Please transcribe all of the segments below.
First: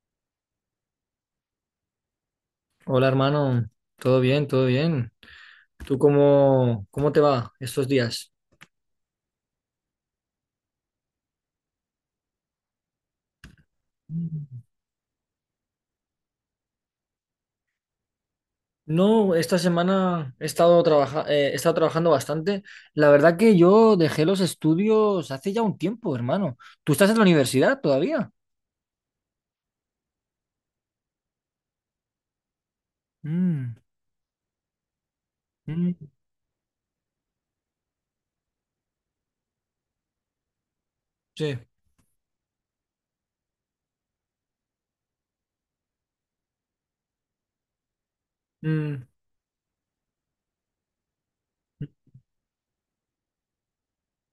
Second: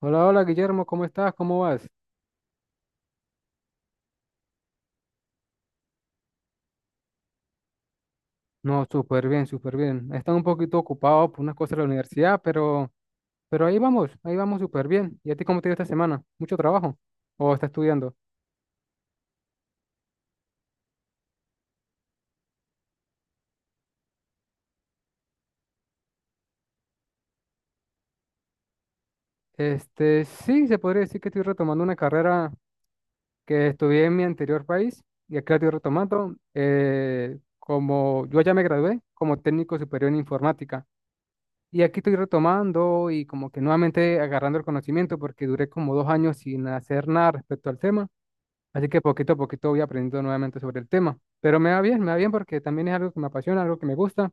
Hola, hola Guillermo, ¿cómo estás? ¿Cómo vas? Hola hermano, todo bien, todo bien. ¿Tú cómo te va estos días? No, súper bien, súper bien. He estado un poquito ocupado por unas cosas de la universidad, pero ahí vamos súper bien. ¿Y a ti cómo te ha ido esta semana? ¿Mucho trabajo? ¿O estás estudiando? No, esta semana he estado he estado trabajando bastante. La verdad que yo dejé los estudios hace ya un tiempo, hermano. ¿Tú estás en la universidad todavía? Este, sí, se podría decir que estoy retomando una carrera que Mm, estudié en mi anterior país y aquí la estoy mm, retomando. Como yo ya me gradué como técnico superior en informática sí. y aquí estoy retomando y como que nuevamente agarrando el conocimiento porque duré como 2 años sin hacer nada respecto al tema. Así que Mm, poquito a poquito voy aprendiendo nuevamente sobre el tema. Pero me va bien porque también es algo que me apasiona, algo que me gusta.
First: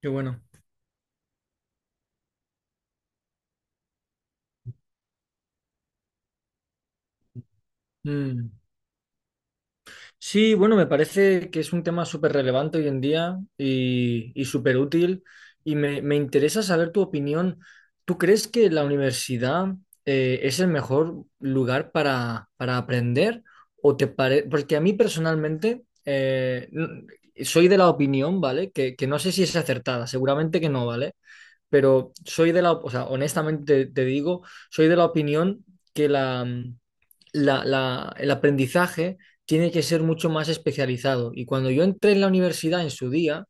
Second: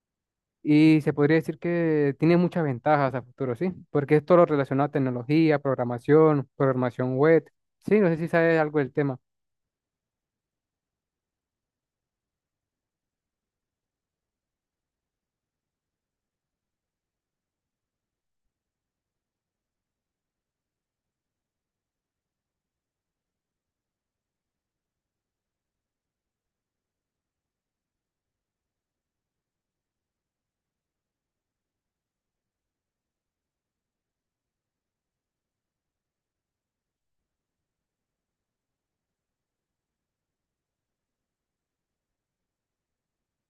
qué bueno. Y se podría decir que tiene muchas ventajas a futuro, ¿sí? Porque es todo lo relacionado a tecnología, programación, programación web. Sí, no sé si Mm. sabes algo del tema. Sí, bueno, me parece que es un tema súper relevante hoy en día y súper útil y me interesa saber tu opinión. ¿Tú crees que la universidad es el mejor lugar para aprender? Porque a mí personalmente soy de la opinión, ¿vale? Que no sé si es acertada, seguramente que no, ¿vale? Pero soy de la, o sea, honestamente te digo, soy de la opinión que la el aprendizaje tiene que ser mucho más especializado. Y cuando yo entré en la universidad en su día,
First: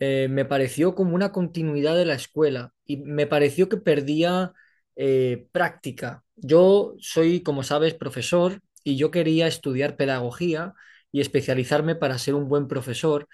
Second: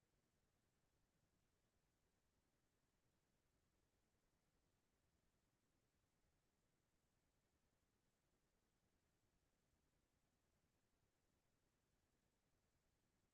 me pareció como una continuidad de la escuela y me pareció que perdía práctica. Yo soy, como sabes, profesor y yo quería estudiar pedagogía y especializarme para ser un buen profesor,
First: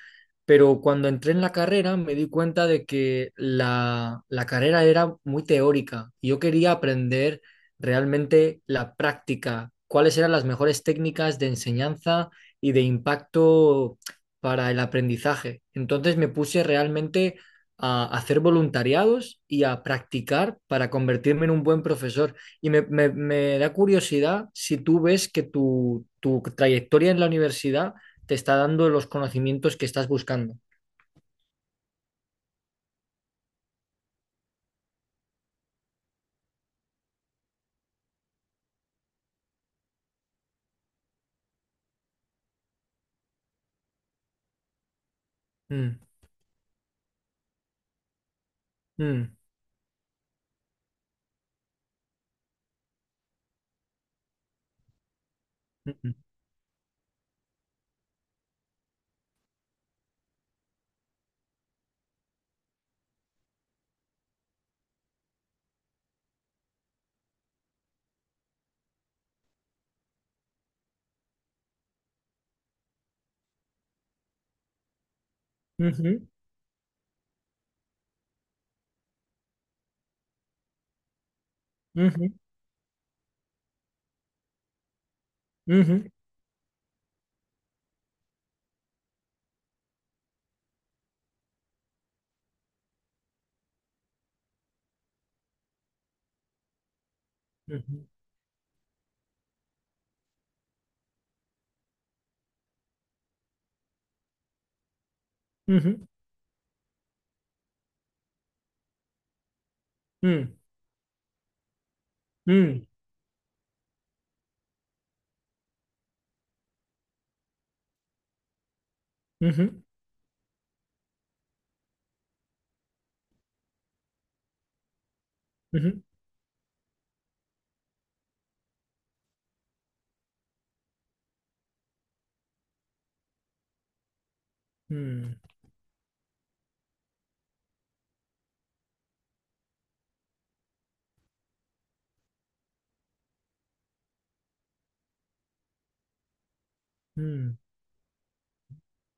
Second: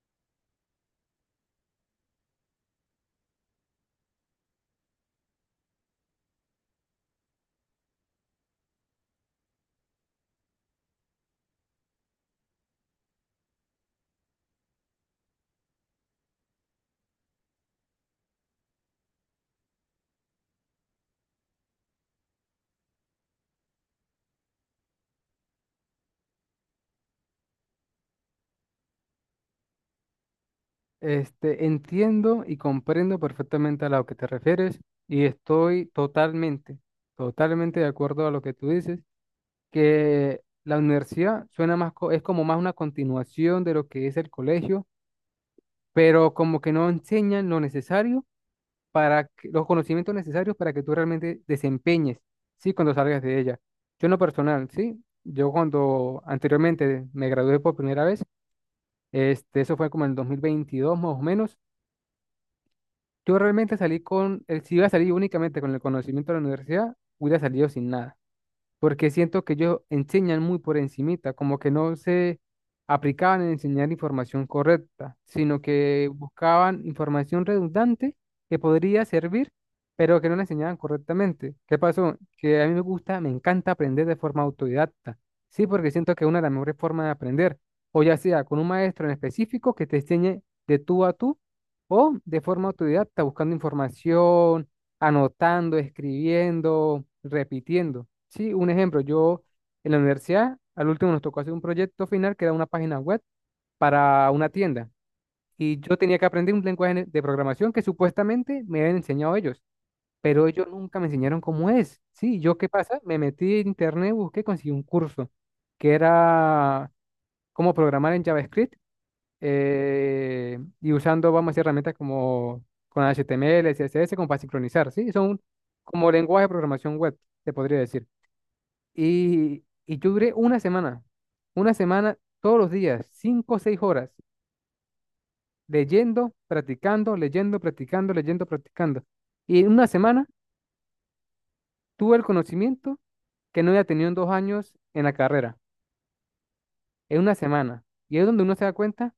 pero cuando entré en la carrera me di cuenta de que la carrera era muy teórica y yo quería aprender realmente la práctica, cuáles eran las mejores técnicas de enseñanza y de impacto para el aprendizaje. Entonces me puse realmente a hacer voluntariados y a practicar para convertirme en un buen profesor. Y me da curiosidad si tú ves que tu trayectoria en la universidad te está dando los conocimientos que estás buscando. Este, entiendo y comprendo perfectamente a lo que te refieres y estoy totalmente, totalmente de acuerdo a lo que tú dices, que la universidad suena más, es como más una continuación de lo que es el colegio, Mm, pero como que no enseñan lo necesario mm, los conocimientos necesarios para que tú realmente desempeñes, ¿sí? Cuando salgas de ella. Yo en lo personal, ¿sí? Yo mm, cuando anteriormente me gradué por primera vez, este, eso fue como en el 2022 más o menos, yo realmente salí si iba a salir únicamente con el conocimiento de la universidad, hubiera salido sin nada porque siento que ellos enseñan muy por encimita, como que no se aplicaban en enseñar información correcta, sino que ujú, buscaban información redundante que podría servir, pero que no la enseñaban correctamente. ¿Qué pasó? ujú, Que a mí me gusta, me encanta aprender de forma autodidacta, sí, porque ujú, siento que es una de las mejores formas de aprender, o ya sea con un maestro en específico que te enseñe de tú a tú, o de forma autodidacta, buscando información, anotando, escribiendo, repitiendo. Sí, un ejemplo, yo en la universidad, al último nos tocó hacer un proyecto final que era una página web para una tienda. ujú, Y yo ujú, tenía que aprender un lenguaje de programación que supuestamente me habían enseñado ellos, pero mm, ellos nunca me enseñaron cómo es. Sí, ¿yo qué mm, pasa? Me metí en internet, busqué, conseguí un curso que era cómo programar en JavaScript ujú, y usando, vamos a decir, herramientas como con HTML, CSS, como para sincronizar, ¿sí? Son ujú, como lenguaje de programación web, se podría decir. Y yo duré una semana todos los días, 5 o 6 horas, mm, leyendo, practicando, leyendo, practicando, leyendo, practicando. Y en una semana tuve el conocimiento que no había tenido en 2 años en la carrera, en una mm. semana. Y es donde uno se da cuenta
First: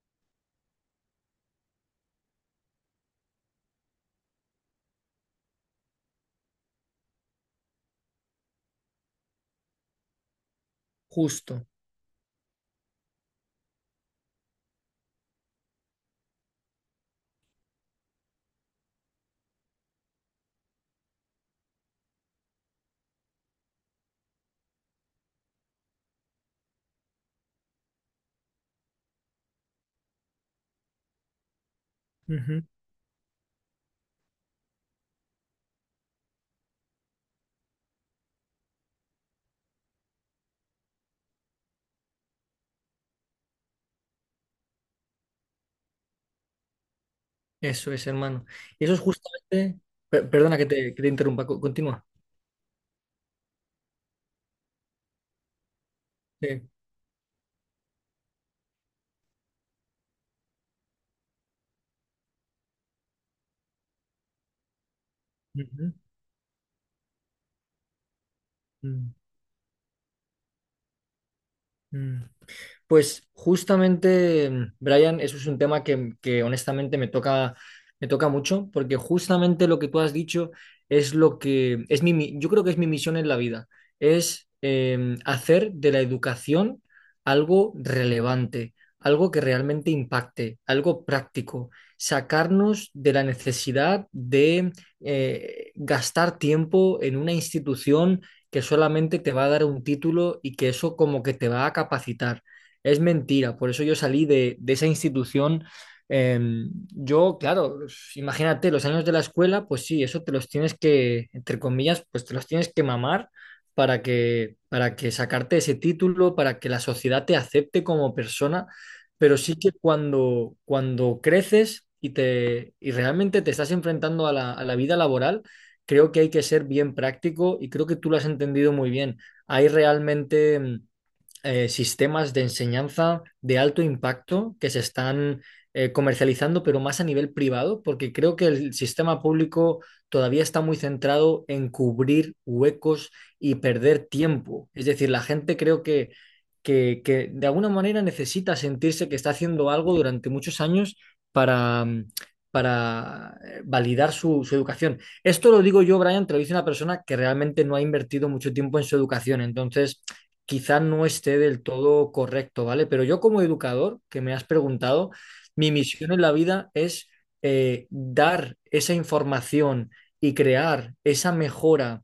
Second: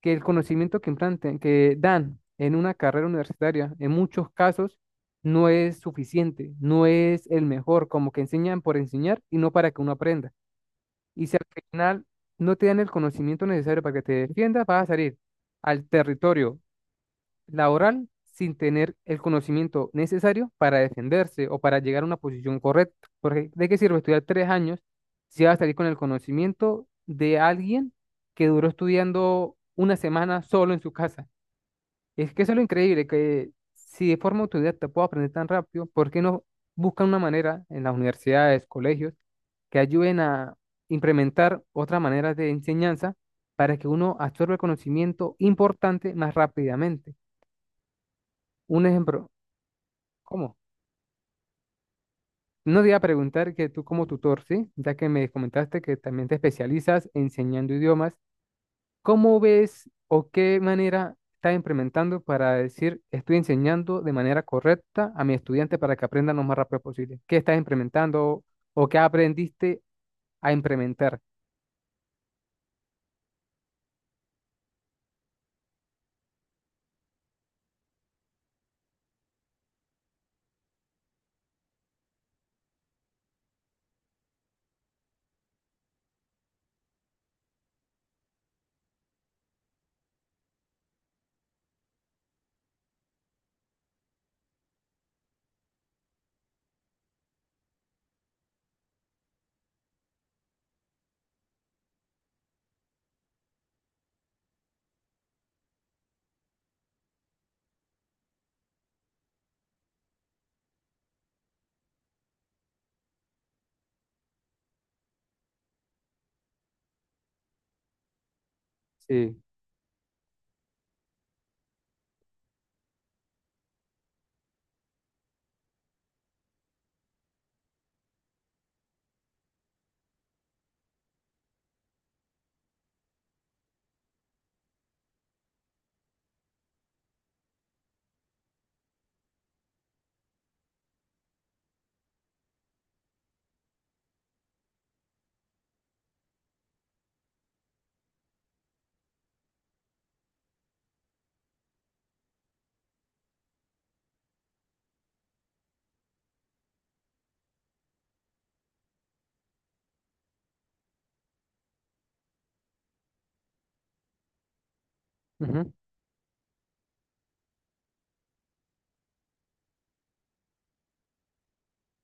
que el conocimiento que implanten, que dan en una carrera universitaria, en muchos casos, no es suficiente, no es el mejor, como que enseñan por enseñar y no para que uno aprenda. Y si al Justo. final no te dan el conocimiento necesario para que te defiendas, vas a salir al territorio laboral sin tener el conocimiento necesario para defenderse o para llegar a una posición correcta. Porque ¿de qué sirve estudiar 3 años si vas a salir con el conocimiento de alguien que duró estudiando una semana solo en su casa? Y es que eso es lo increíble, que si de forma autodidacta puedo aprender tan rápido, ¿por qué no buscan una manera en las universidades, colegios, que ayuden a implementar otras maneras de enseñanza para que uno absorba el conocimiento importante más rápidamente? Eso es, hermano. Y Un eso es ejemplo, justamente. Perdona ¿cómo? que te interrumpa, continúa. No te iba a preguntar que tú como tutor, ¿sí? Ya que me comentaste que también te Sí. especializas enseñando idiomas. ¿Cómo ves o qué manera estás implementando para decir estoy enseñando de manera correcta a mis estudiantes Ujú, para que aprendan lo más rápido posible? ¿Qué estás implementando o qué mm, aprendiste a implementar? mm. Pues justamente, Brian, eso es un tema que honestamente me toca mucho, porque justamente lo que tú has dicho es lo que es yo creo que es mi misión en la vida, es hacer de la educación algo relevante, algo que realmente impacte, algo práctico, sacarnos de la necesidad de gastar tiempo en una institución que solamente te va a dar un título y que eso como que te va a capacitar. Es mentira, por eso yo salí de esa institución. Eh, yo, claro, imagínate, los años de la escuela, pues sí, eso te los tienes que, entre comillas, pues te los tienes que mamar para que, sacarte ese título, para que la sociedad te acepte como persona, Sí, pero sí que cuando creces y realmente te estás enfrentando a la vida laboral, creo que hay que ser bien práctico y creo que tú lo has entendido muy bien. Hay realmente sistemas de enseñanza de alto impacto que se están comercializando, pero más a nivel privado, porque creo que el sistema público todavía está muy centrado en cubrir huecos y perder tiempo. Es decir, la gente creo que de alguna manera necesita sentirse que está haciendo algo durante muchos años para... mm, para validar su educación. Esto lo digo yo, Brian, te lo dice una persona que realmente no ha invertido mucho tiempo en su educación. Entonces, quizá no esté del todo correcto, ¿vale? Pero yo como educador, que me has preguntado, ujú, mi misión en la vida es dar esa información y crear esa mejora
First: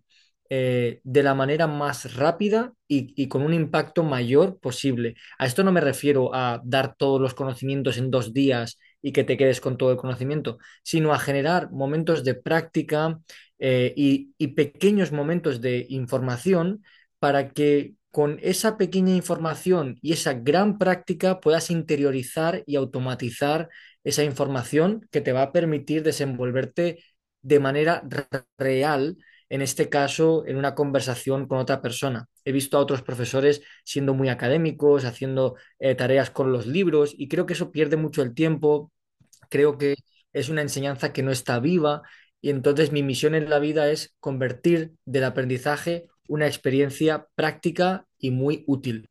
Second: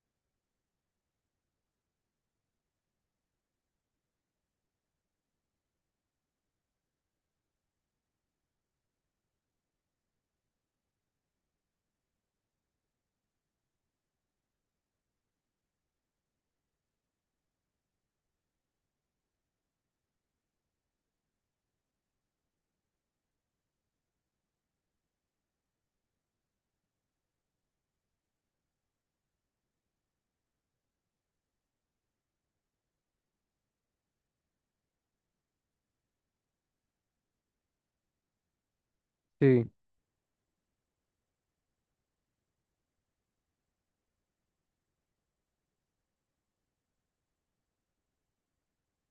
de la manera más rápida y con un impacto mayor posible. A esto no me refiero a dar todos los conocimientos en 2 días y que te quedes con todo el conocimiento, sino a generar momentos de práctica y pequeños momentos de información para que con esa pequeña información y esa gran práctica puedas interiorizar y automatizar esa información que te va a permitir desenvolverte de manera real, en este caso, en una conversación con otra persona. He visto a otros profesores siendo muy académicos, haciendo tareas con los libros y creo que eso pierde mucho el tiempo. sí, Creo que es una enseñanza que no está viva y entonces mi misión en la vida es convertir del aprendizaje una experiencia práctica y muy útil.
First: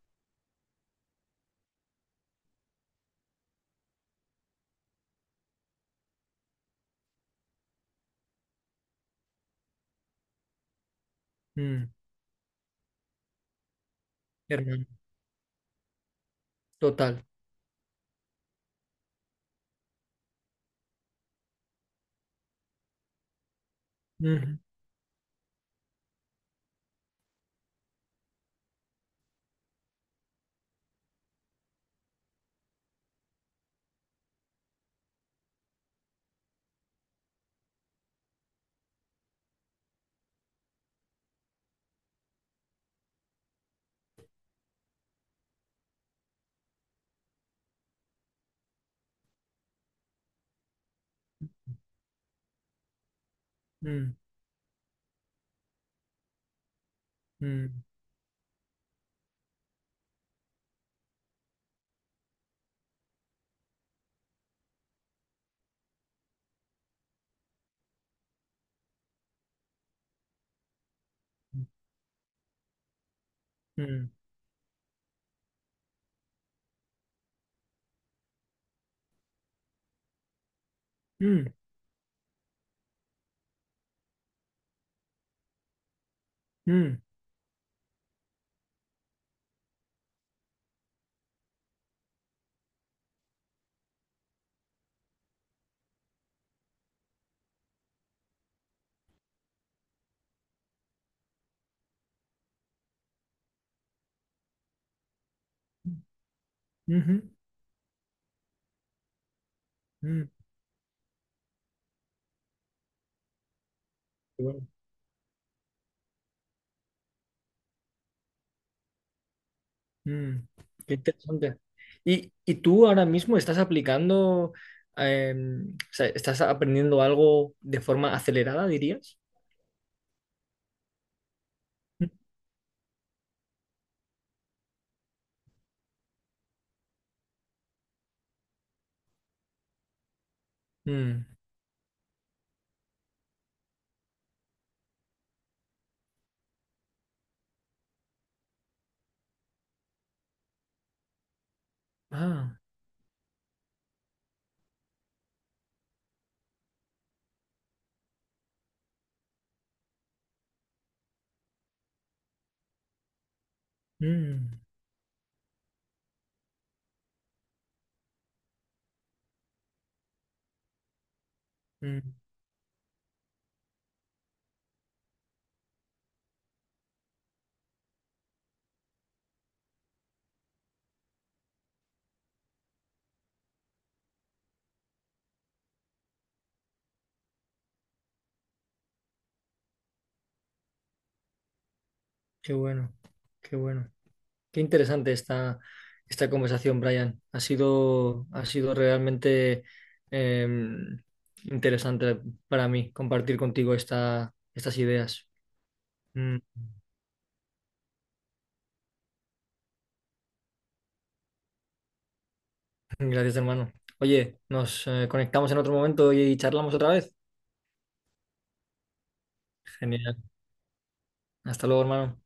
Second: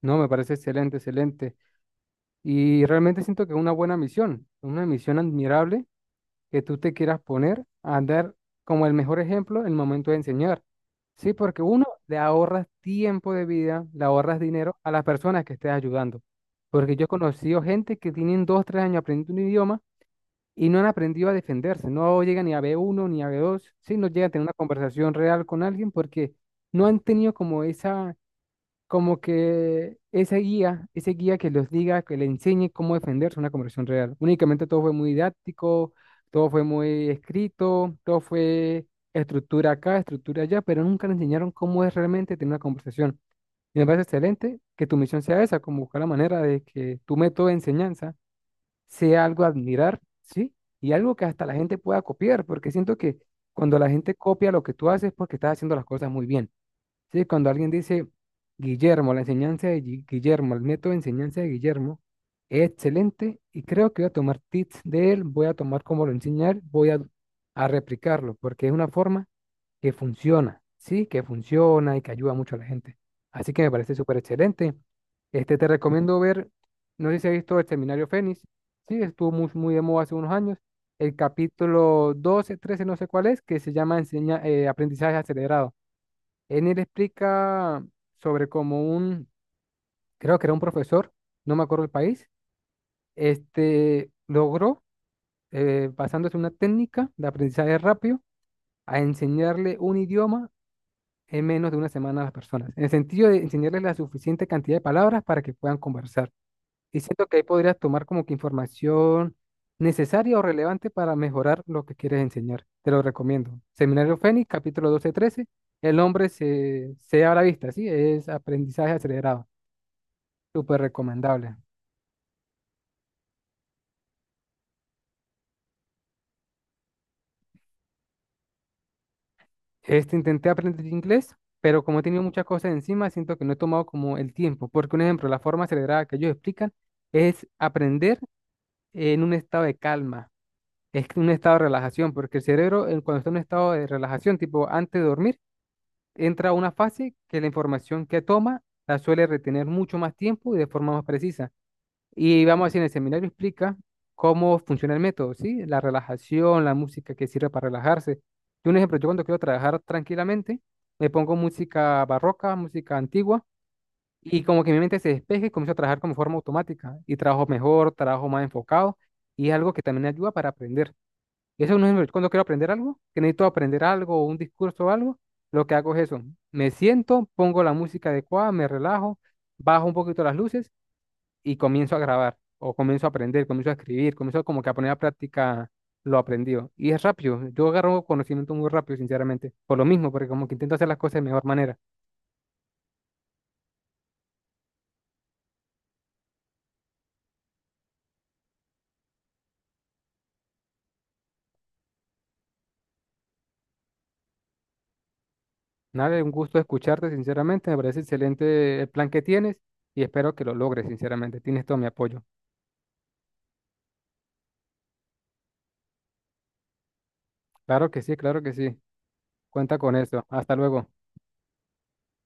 no, me parece excelente, excelente. Y realmente siento que es una buena misión, una misión admirable que tú te quieras poner a dar como el mejor ejemplo en el momento de enseñar. Sí, porque uno Mm, le ahorras tiempo de vida, le ahorras dinero hermano. a las personas que estés ayudando. Porque yo he Total. conocido gente que tienen 2, 3 años aprendiendo un idioma y no han aprendido a defenderse. No llegan ni a B1 ni a B2. Sí, no llegan a tener una Ujú, conversación real con alguien porque no han tenido como esa, como que ese guía que los diga, que le enseñe cómo defenderse en una conversación real. Únicamente todo fue muy didáctico, todo fue muy escrito, todo fue estructura acá, estructura allá, pero nunca le enseñaron cómo es realmente tener una conversación. Y me parece excelente que tu misión sea esa, como buscar la manera de que tu método de enseñanza sea algo a admirar, ¿sí? Y algo que hasta la gente pueda copiar, porque siento que cuando la gente mm, copia lo que tú haces es porque estás haciendo las cosas muy bien. Sí, cuando alguien mm, dice Guillermo, la enseñanza de Guillermo, el método de enseñanza de Guillermo es excelente y creo que voy a tomar tips de él, voy a tomar cómo lo enseña él, voy a replicarlo, porque es una forma que funciona, sí, que funciona y que ayuda mucho a la gente. Así que me parece mm, súper excelente. Este, te recomiendo ver, no sé si has visto el seminario Fénix, sí, estuvo muy, muy de moda hace unos años, el mm, capítulo 12 13 no sé cuál es, que se llama aprendizaje acelerado. En él mm, explica sobre cómo un, creo que era un profesor, no me acuerdo el país, este logró, basándose en una técnica de aprendizaje rápido, a enseñarle un idioma en menos de una semana a las personas. En el sentido de enseñarles la suficiente cantidad de palabras para que puedan conversar. Y ujú, siento que ahí podrías tomar como que información mm. necesaria o relevante para mejorar lo que quieres enseñar. Te lo recomiendo. Seminario Qué Fénix, bueno, capítulo 12 13. El hombre se abre la vista, ¿sí? Es aprendizaje acelerado. mm. Súper Qué interesante. recomendable. ¿Y tú ahora mismo estás aplicando, eh, o sea, estás aprendiendo algo de forma acelerada, dirías? Este intenté aprender inglés, pero como he tenido muchas cosas encima, siento que no he tomado como el tiempo. Porque un ejemplo, la forma acelerada que ellos explican es aprender en un estado de calma. Es Mm, un estado de relajación, porque el cerebro, cuando está en un estado de relajación, tipo antes de dormir, entra a una fase que la información que toma la suele retener mucho más tiempo y de forma más precisa. Y ah, vamos a decir, en el seminario explica cómo funciona el método, ¿sí? La relajación, la música que sirve para relajarse. Yo, un ejemplo, yo cuando quiero trabajar tranquilamente, me pongo música barroca, música antigua, y mm, como que mi mente se despeje y comienzo a trabajar como forma automática. Y trabajo mejor, trabajo más enfocado, y es algo que también ayuda para aprender. Eso es no mm. es cuando quiero aprender algo, que necesito aprender algo o un discurso o algo, lo que hago es eso. Me siento, pongo la música adecuada, me relajo, bajo un poquito las luces y comienzo a grabar o comienzo a aprender, comienzo a escribir, comienzo como que a poner a práctica lo aprendido. Y es rápido, yo agarro conocimiento muy rápido, sinceramente, por lo mismo, porque como que intento hacer las cosas de mejor manera. Qué bueno, qué bueno. Qué interesante esta conversación, Brian. Ha sido realmente eh, interesante para mí compartir contigo estas ideas. Nada, un Mm, gusto escucharte, sinceramente, me parece excelente el plan que tienes y espero que lo logres, sinceramente. Tienes todo mi apoyo. gracias, hermano. Oye, nos conectamos en otro momento y charlamos otra vez. Claro que sí, claro que sí. Cuenta con Genial. eso. Hasta luego. Hasta luego, hermano.